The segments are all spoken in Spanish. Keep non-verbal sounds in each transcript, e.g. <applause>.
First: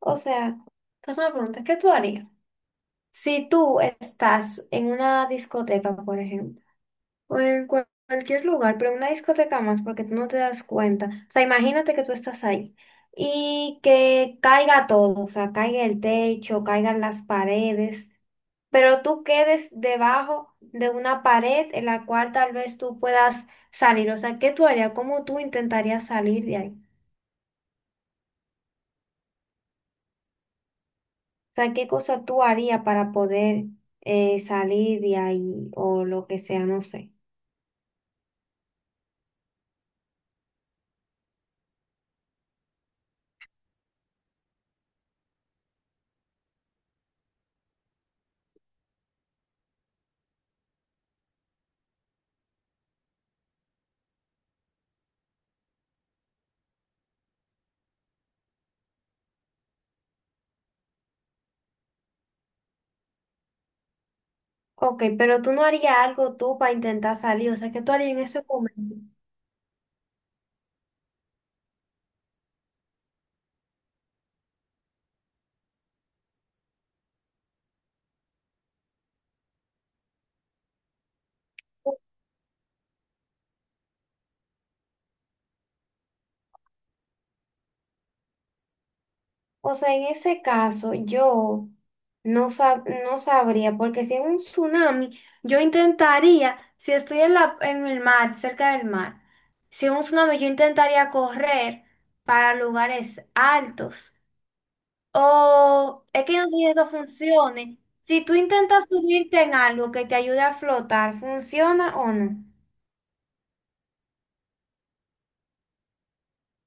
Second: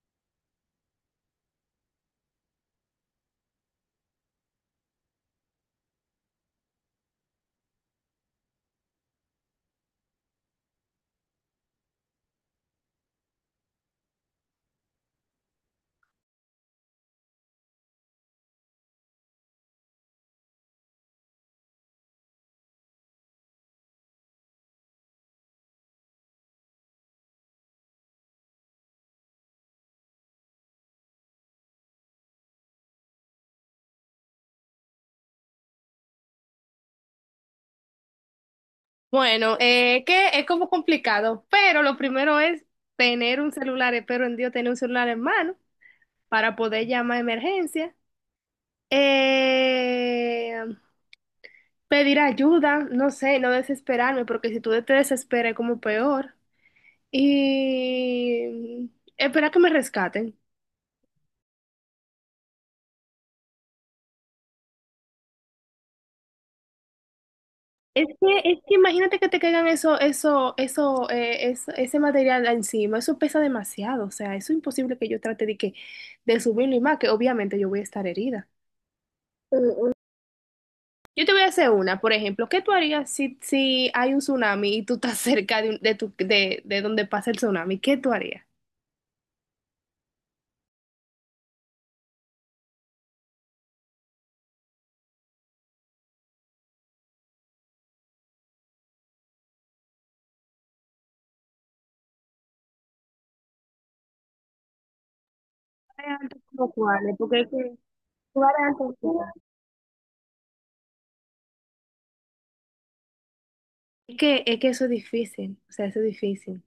O sea, entonces me pregunta, ¿qué tú harías? Si tú estás en una discoteca, por ejemplo, o cualquier lugar, pero en una discoteca más, porque tú no te das cuenta. O sea, imagínate que tú estás ahí y que caiga todo, o sea, caiga el techo, caigan las paredes, pero tú quedes debajo de una pared en la cual tal vez tú puedas salir. O sea, ¿qué tú harías? ¿Cómo tú intentarías salir de ahí? Sea, ¿qué cosa tú harías para poder salir de ahí o lo que sea, ¿no sé? Bueno, que es como complicado, pero lo primero es tener un celular, espero en Dios tener un celular en mano para poder llamar a emergencia. Eh, Pedir ayuda, no sé, no desesperarme, porque si tú te desesperas es como peor, y esperar que me rescaten. Ok, pero tú no harías algo tú para intentar salir, o sea, ¿qué tú Es harías en que, ese es que momento? imagínate que te caigan eso, ese material encima, eso pesa demasiado, o sea, eso es imposible que yo trate de que, de subirlo y más, que obviamente yo voy a estar herida. Mm. Yo te voy a hacer una, por ejemplo, ¿qué tú harías si, si hay un tsunami y tú estás <laughs> cerca de, de, de donde pasa el tsunami? ¿Qué tú harías? O sea, en ese caso, yo no sabría, porque si en un tsunami, yo intentaría, si estoy en el mar, cerca del mar, si en un tsunami, yo intentaría correr para lugares altos. O es que Variantes no sé si como eso cuáles, porque es que funcione. Si tú intentas variantes subirte en algo que te ayude a flotar, ¿funciona o no? es que eso es difícil, o sea, eso es difícil.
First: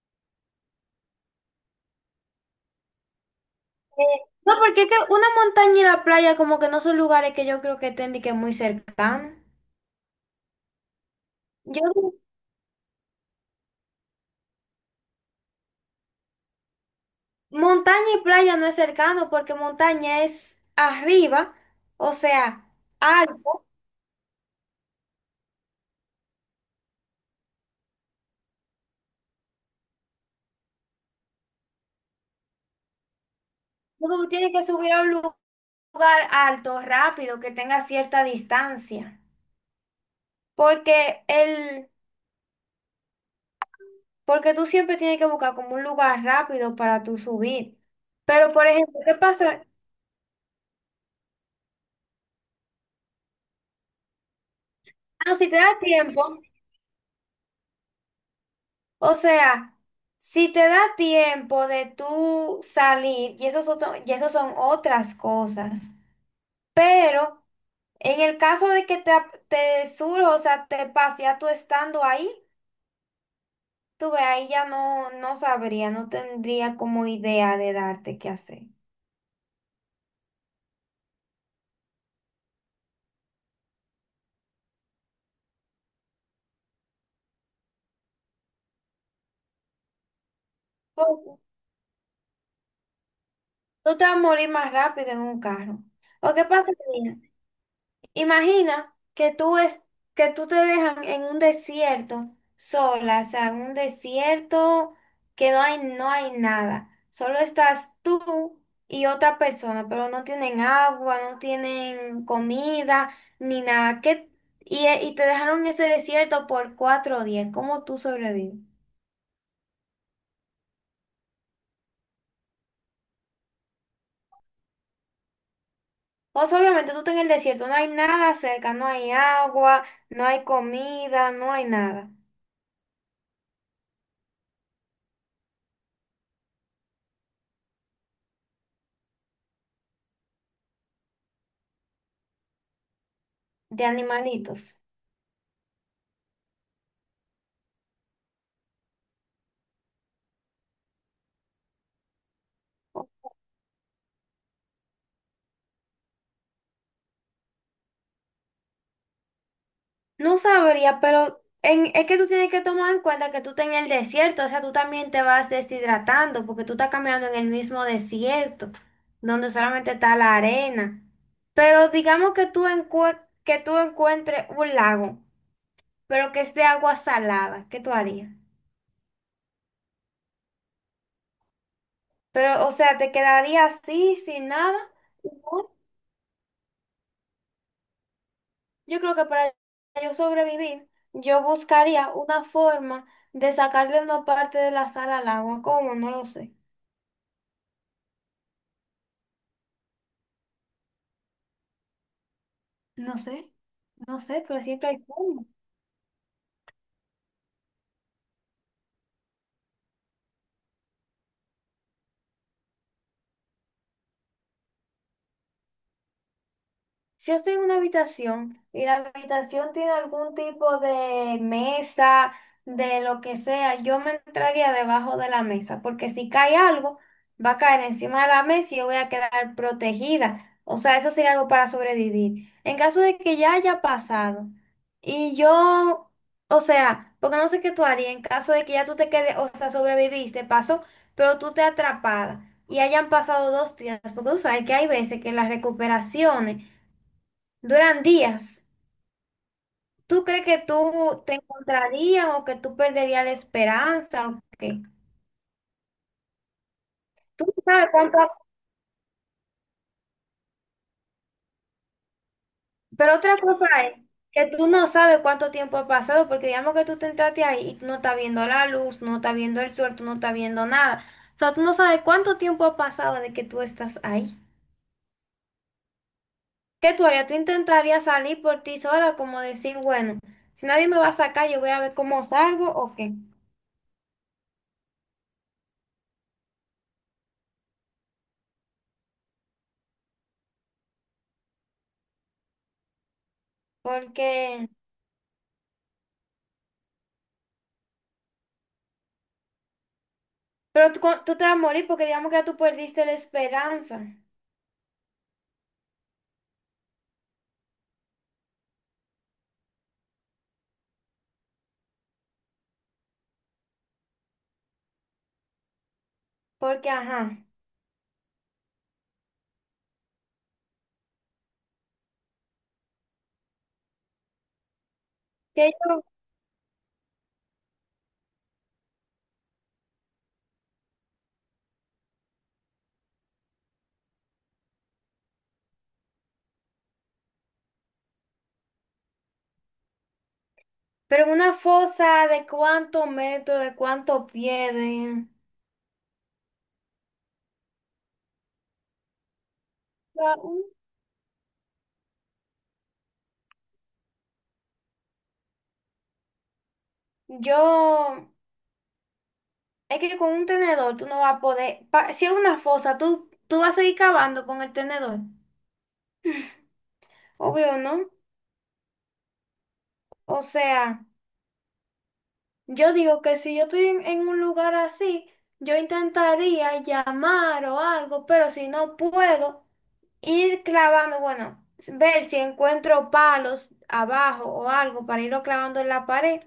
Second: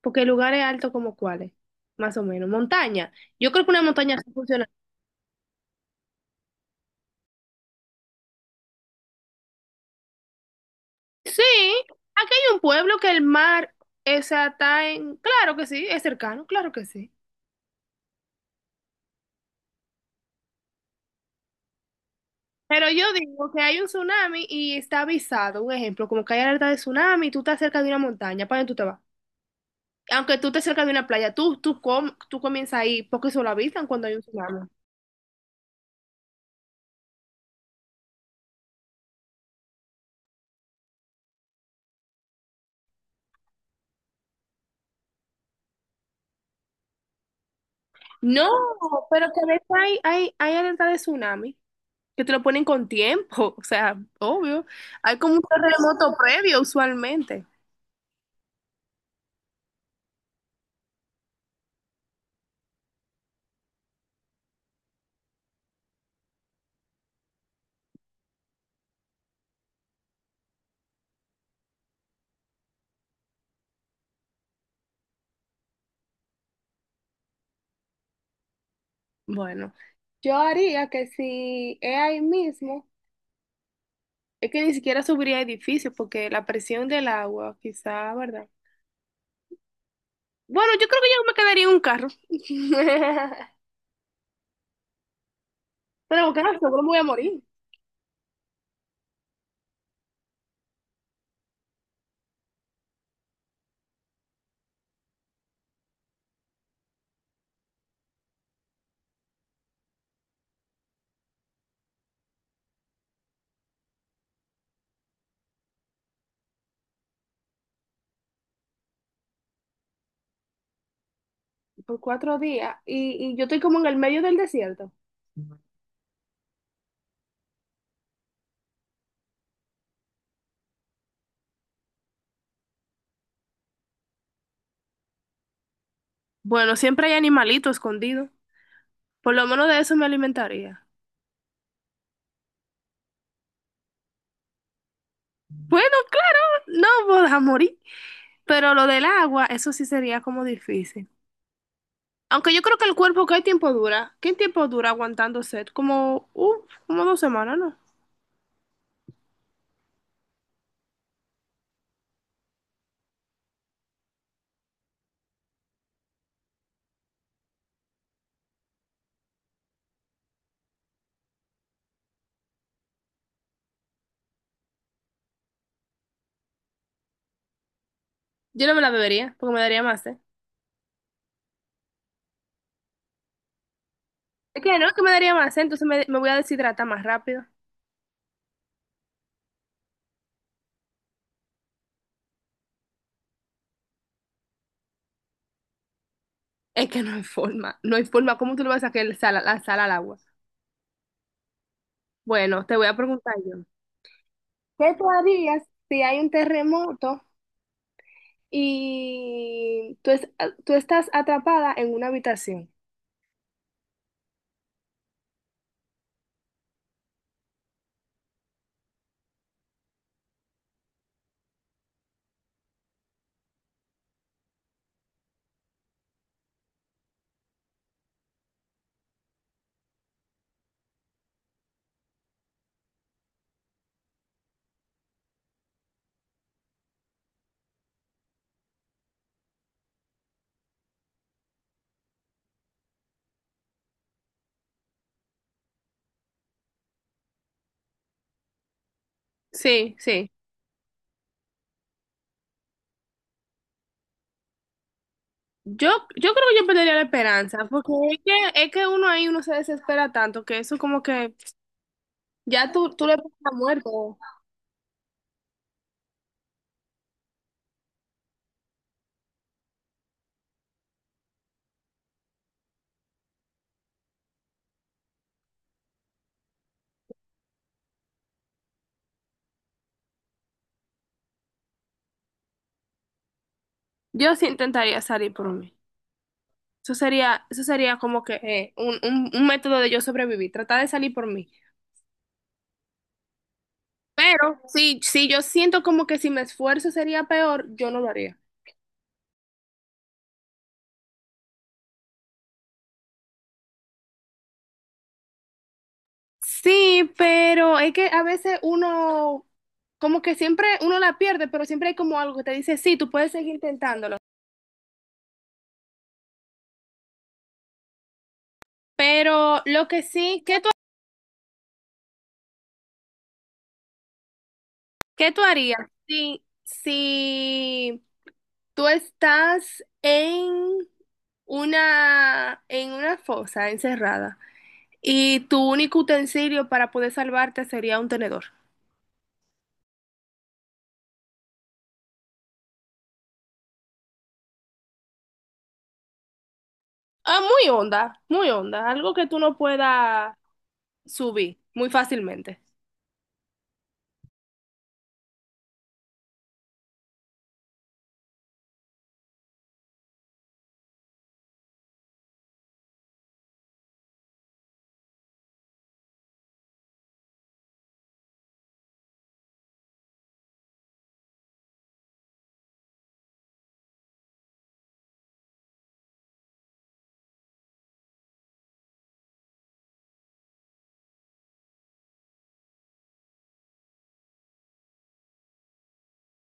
Porque lugares altos como cuáles, más o menos. Montaña. Yo creo que una montaña Eh, sí No, funciona. porque es que una montaña y la playa como que no son lugares que yo creo que estén de que muy cercanos. Sí, Yo, aquí hay un pueblo que el mar, o sea, está en... Claro que sí, es cercano, claro que sí. montaña y playa no es cercano porque montaña es arriba, o sea, Pero yo digo que alto. hay un tsunami y está avisado, un ejemplo, como que hay alerta de tsunami y tú estás cerca de una montaña, ¿para dónde tú te vas? Aunque tú estés cerca de una playa, tú comienzas ahí, porque eso lo avisan cuando hay un Uno tiene que tsunami. subir a lugar alto, rápido, que tenga cierta distancia. Porque el, porque tú siempre tienes que buscar como un lugar rápido para tú subir. No, Pero, por ejemplo, ¿qué pero que ves pasa? hay, hay alerta de tsunami, que te lo ponen con tiempo, <laughs> o sea, obvio. Hay Ah, como no, un si te da terremoto tiempo, previo usualmente. o sea, si te da tiempo de tú salir, y eso son otras cosas. Pero en el caso de que te surja, o sea, te pase ya tú estando ahí, tú ve, ahí ya no, no sabría, no tendría como idea de darte qué hacer. Bueno, yo haría que si es ahí mismo, es que ni siquiera subiría edificios, porque la presión del agua, quizá, ¿verdad? Bueno, yo creo que yo me Tú quedaría en un carro. <laughs> tú te vas a morir más rápido en un carro. Pero ¿O qué claro, pasa? seguro me voy a morir Imagina que que tú te dejan en un desierto sola, o sea, en un desierto que no hay, no hay nada. Solo estás tú y otra persona, pero no tienen agua, no tienen comida, ni nada. Y, y te dejaron en ese desierto por 4 días. ¿Cómo tú sobrevives? por 4 días. Y yo estoy como en el medio del desierto. O sea, obviamente tú estás en el desierto, no hay nada cerca, no hay agua, no hay comida, no hay nada Bueno, siempre hay animalito escondido. Por lo menos de eso me alimentaría. de animalitos. Bueno, claro, no voy a morir. Pero lo del agua, eso sí sería como difícil. Aunque yo creo que el cuerpo, ¿qué tiempo dura? ¿Qué tiempo dura aguantando sed? Como, uf, como 2 semanas, ¿no? No sabría, pero es que tú tienes que tomar en cuenta que tú estás en el desierto, o sea, tú también te vas deshidratando porque tú estás caminando en el mismo desierto, donde solamente está la arena. Pero digamos que que tú encuentres un lago, pero que es de agua salada, ¿qué tú harías? Yo no me la bebería, porque me daría más sed. Pero, o sea, te quedaría así, sin Es nada. que no, que me daría más sed, Igual, entonces me voy a deshidratar más rápido. yo creo que para yo sobrevivir, yo buscaría una forma de sacarle una parte de la sal al agua, ¿cómo? No lo sé. Es que no hay forma, no hay forma. ¿Cómo tú le vas a sacar el sal, la sal al agua? Bueno, te voy a No preguntar sé, yo. no sé, pero siempre ¿Qué hay tú forma. harías si hay un terremoto y tú estás atrapada en una habitación? Si yo estoy en una habitación y la habitación tiene algún tipo de mesa, de lo que sea, yo me entraría debajo de la mesa, porque si cae algo, va a caer encima de la mesa y yo voy a quedar protegida. O sea, eso sería algo para sobrevivir. En caso de que ya haya pasado y yo, o sea, porque no sé qué tú harías en caso de que ya tú te quedes, o sea, sobreviviste, pasó, pero tú te atrapada y hayan pasado 2 días, porque tú sabes que hay veces que las recuperaciones duran días. Sí, ¿Tú sí. crees que tú te encontrarías o que tú perderías la esperanza o qué? Yo, yo creo que yo perdería la Tú no esperanza, sabes porque es cuánto, que, es que uno ahí uno se desespera tanto que eso como que ya tú le pero pones otra pasas cosa es muerto. que tú no sabes cuánto tiempo ha pasado, porque digamos que tú te entraste ahí y tú no estás viendo la luz, no estás viendo el sol, tú no estás viendo nada. O sea, tú no sabes cuánto tiempo ha pasado de que tú estás ahí. ¿Qué tú harías? Tú intentarías salir por ti sola, como decir, bueno, si nadie me va a sacar, yo voy a ver cómo salgo o qué. Yo sí intentaría salir por mí. Eso sería como que un método de yo sobrevivir, tratar de salir por mí. Pero Porque si, si yo siento como que si me esfuerzo sería peor, yo no lo haría. pero tú, tú te vas a morir porque digamos que ya tú perdiste la esperanza. Sí, pero es que a veces uno, como que siempre uno la pierde, pero siempre hay como algo que te dice, sí, tú puedes seguir intentándolo. Porque, ajá. Pero lo que sí, qué tú Que harías yo, si, si tú estás en una fosa encerrada y tu único utensilio para poder salvarte sería un tenedor? pero en una fosa de cuántos metros, de cuántos pies, de... Ah, muy honda, algo que tú no puedas subir muy fácilmente. Yo, es que con un tenedor tú no vas a poder, si es una fosa, tú vas a seguir cavando con el tenedor. Obvio, ¿no? O sea, yo digo que si yo estoy en un lugar así, yo intentaría llamar o algo, pero si no puedo, ir clavando, bueno, ver si encuentro palos abajo o algo para irlo clavando en la pared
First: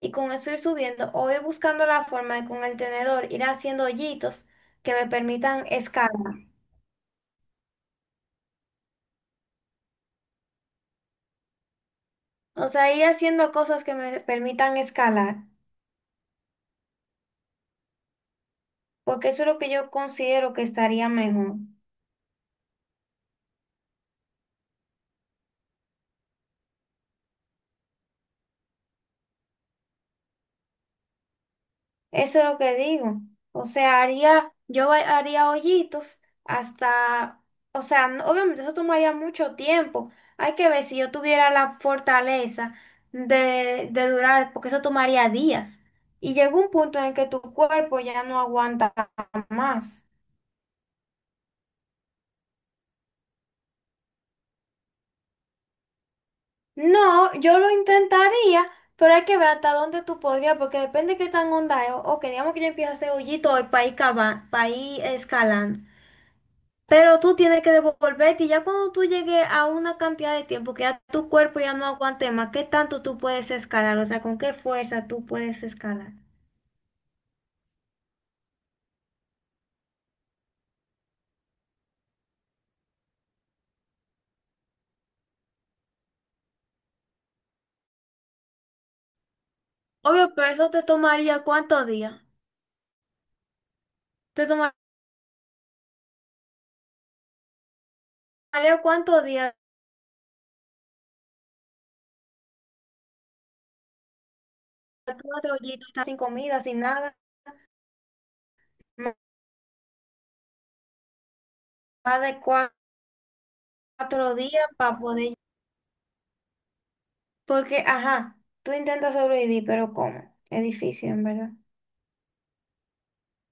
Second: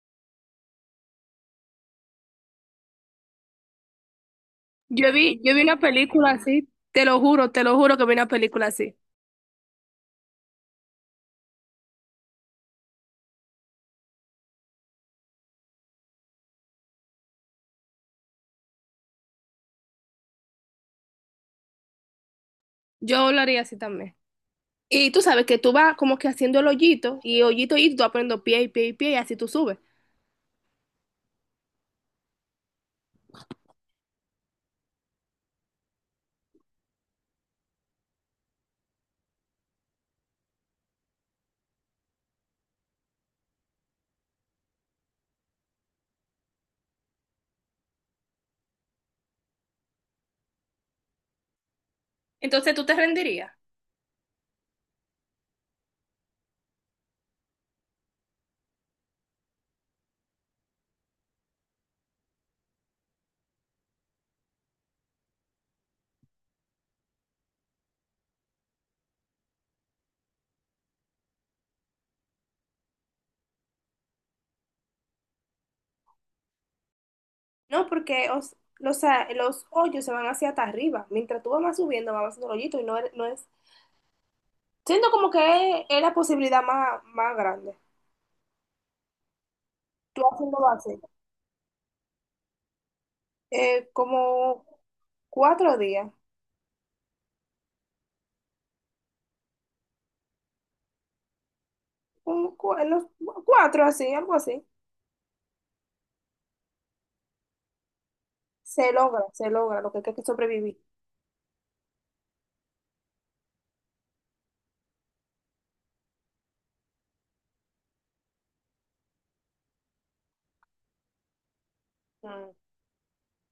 y con eso ir subiendo o ir buscando la forma de con el tenedor ir haciendo hoyitos que me Yo vi permitan una película escalar. así, te lo juro que vi una película así. O sea, ir haciendo cosas que me permitan escalar, porque eso es lo que yo considero que estaría mejor. Yo lo haría así también. Y tú sabes que tú vas como que haciendo el hoyito y hoyito y tú vas poniendo pie y pie y pie y así tú subes. Eso es lo que digo. O sea, haría, haría hoyitos hasta, o sea, no, obviamente eso tomaría mucho tiempo. Hay que ver si yo tuviera la fortaleza de durar, porque eso tomaría días. Y llega un punto en el que tu cuerpo ya no aguanta más. Entonces tú te rendirías. No, yo lo intentaría, pero hay que ver hasta dónde tú podrías, porque depende de qué tan onda es. O que digamos que yo empiezo a hacer hoyitos para ir, para ir escalando. Pero tú tienes que devolverte y ya cuando tú llegues a una cantidad de tiempo que ya tu cuerpo ya no aguante más, ¿qué tanto tú puedes escalar? O sea, ¿con qué fuerza tú puedes escalar? No, porque los, los hoyos se van hacia hasta arriba. Mientras tú vas más subiendo, vas haciendo el hoyito y no, no es. Siento como que es la posibilidad más, más grande. Tú Obvio, pero haciéndolo eso te así. tomaría cuántos días. Te Como 4 días. tomaría cuántos días. un cu- en los- Cuatro así, algo así. Tú haces hoyito, estás sin comida, sin nada, m- Se logra lo que hay que sobrevivir. más de 4 días para poder... Porque, ajá, tú intentas sobrevivir, pero ¿cómo? Es difícil, en verdad. Mm.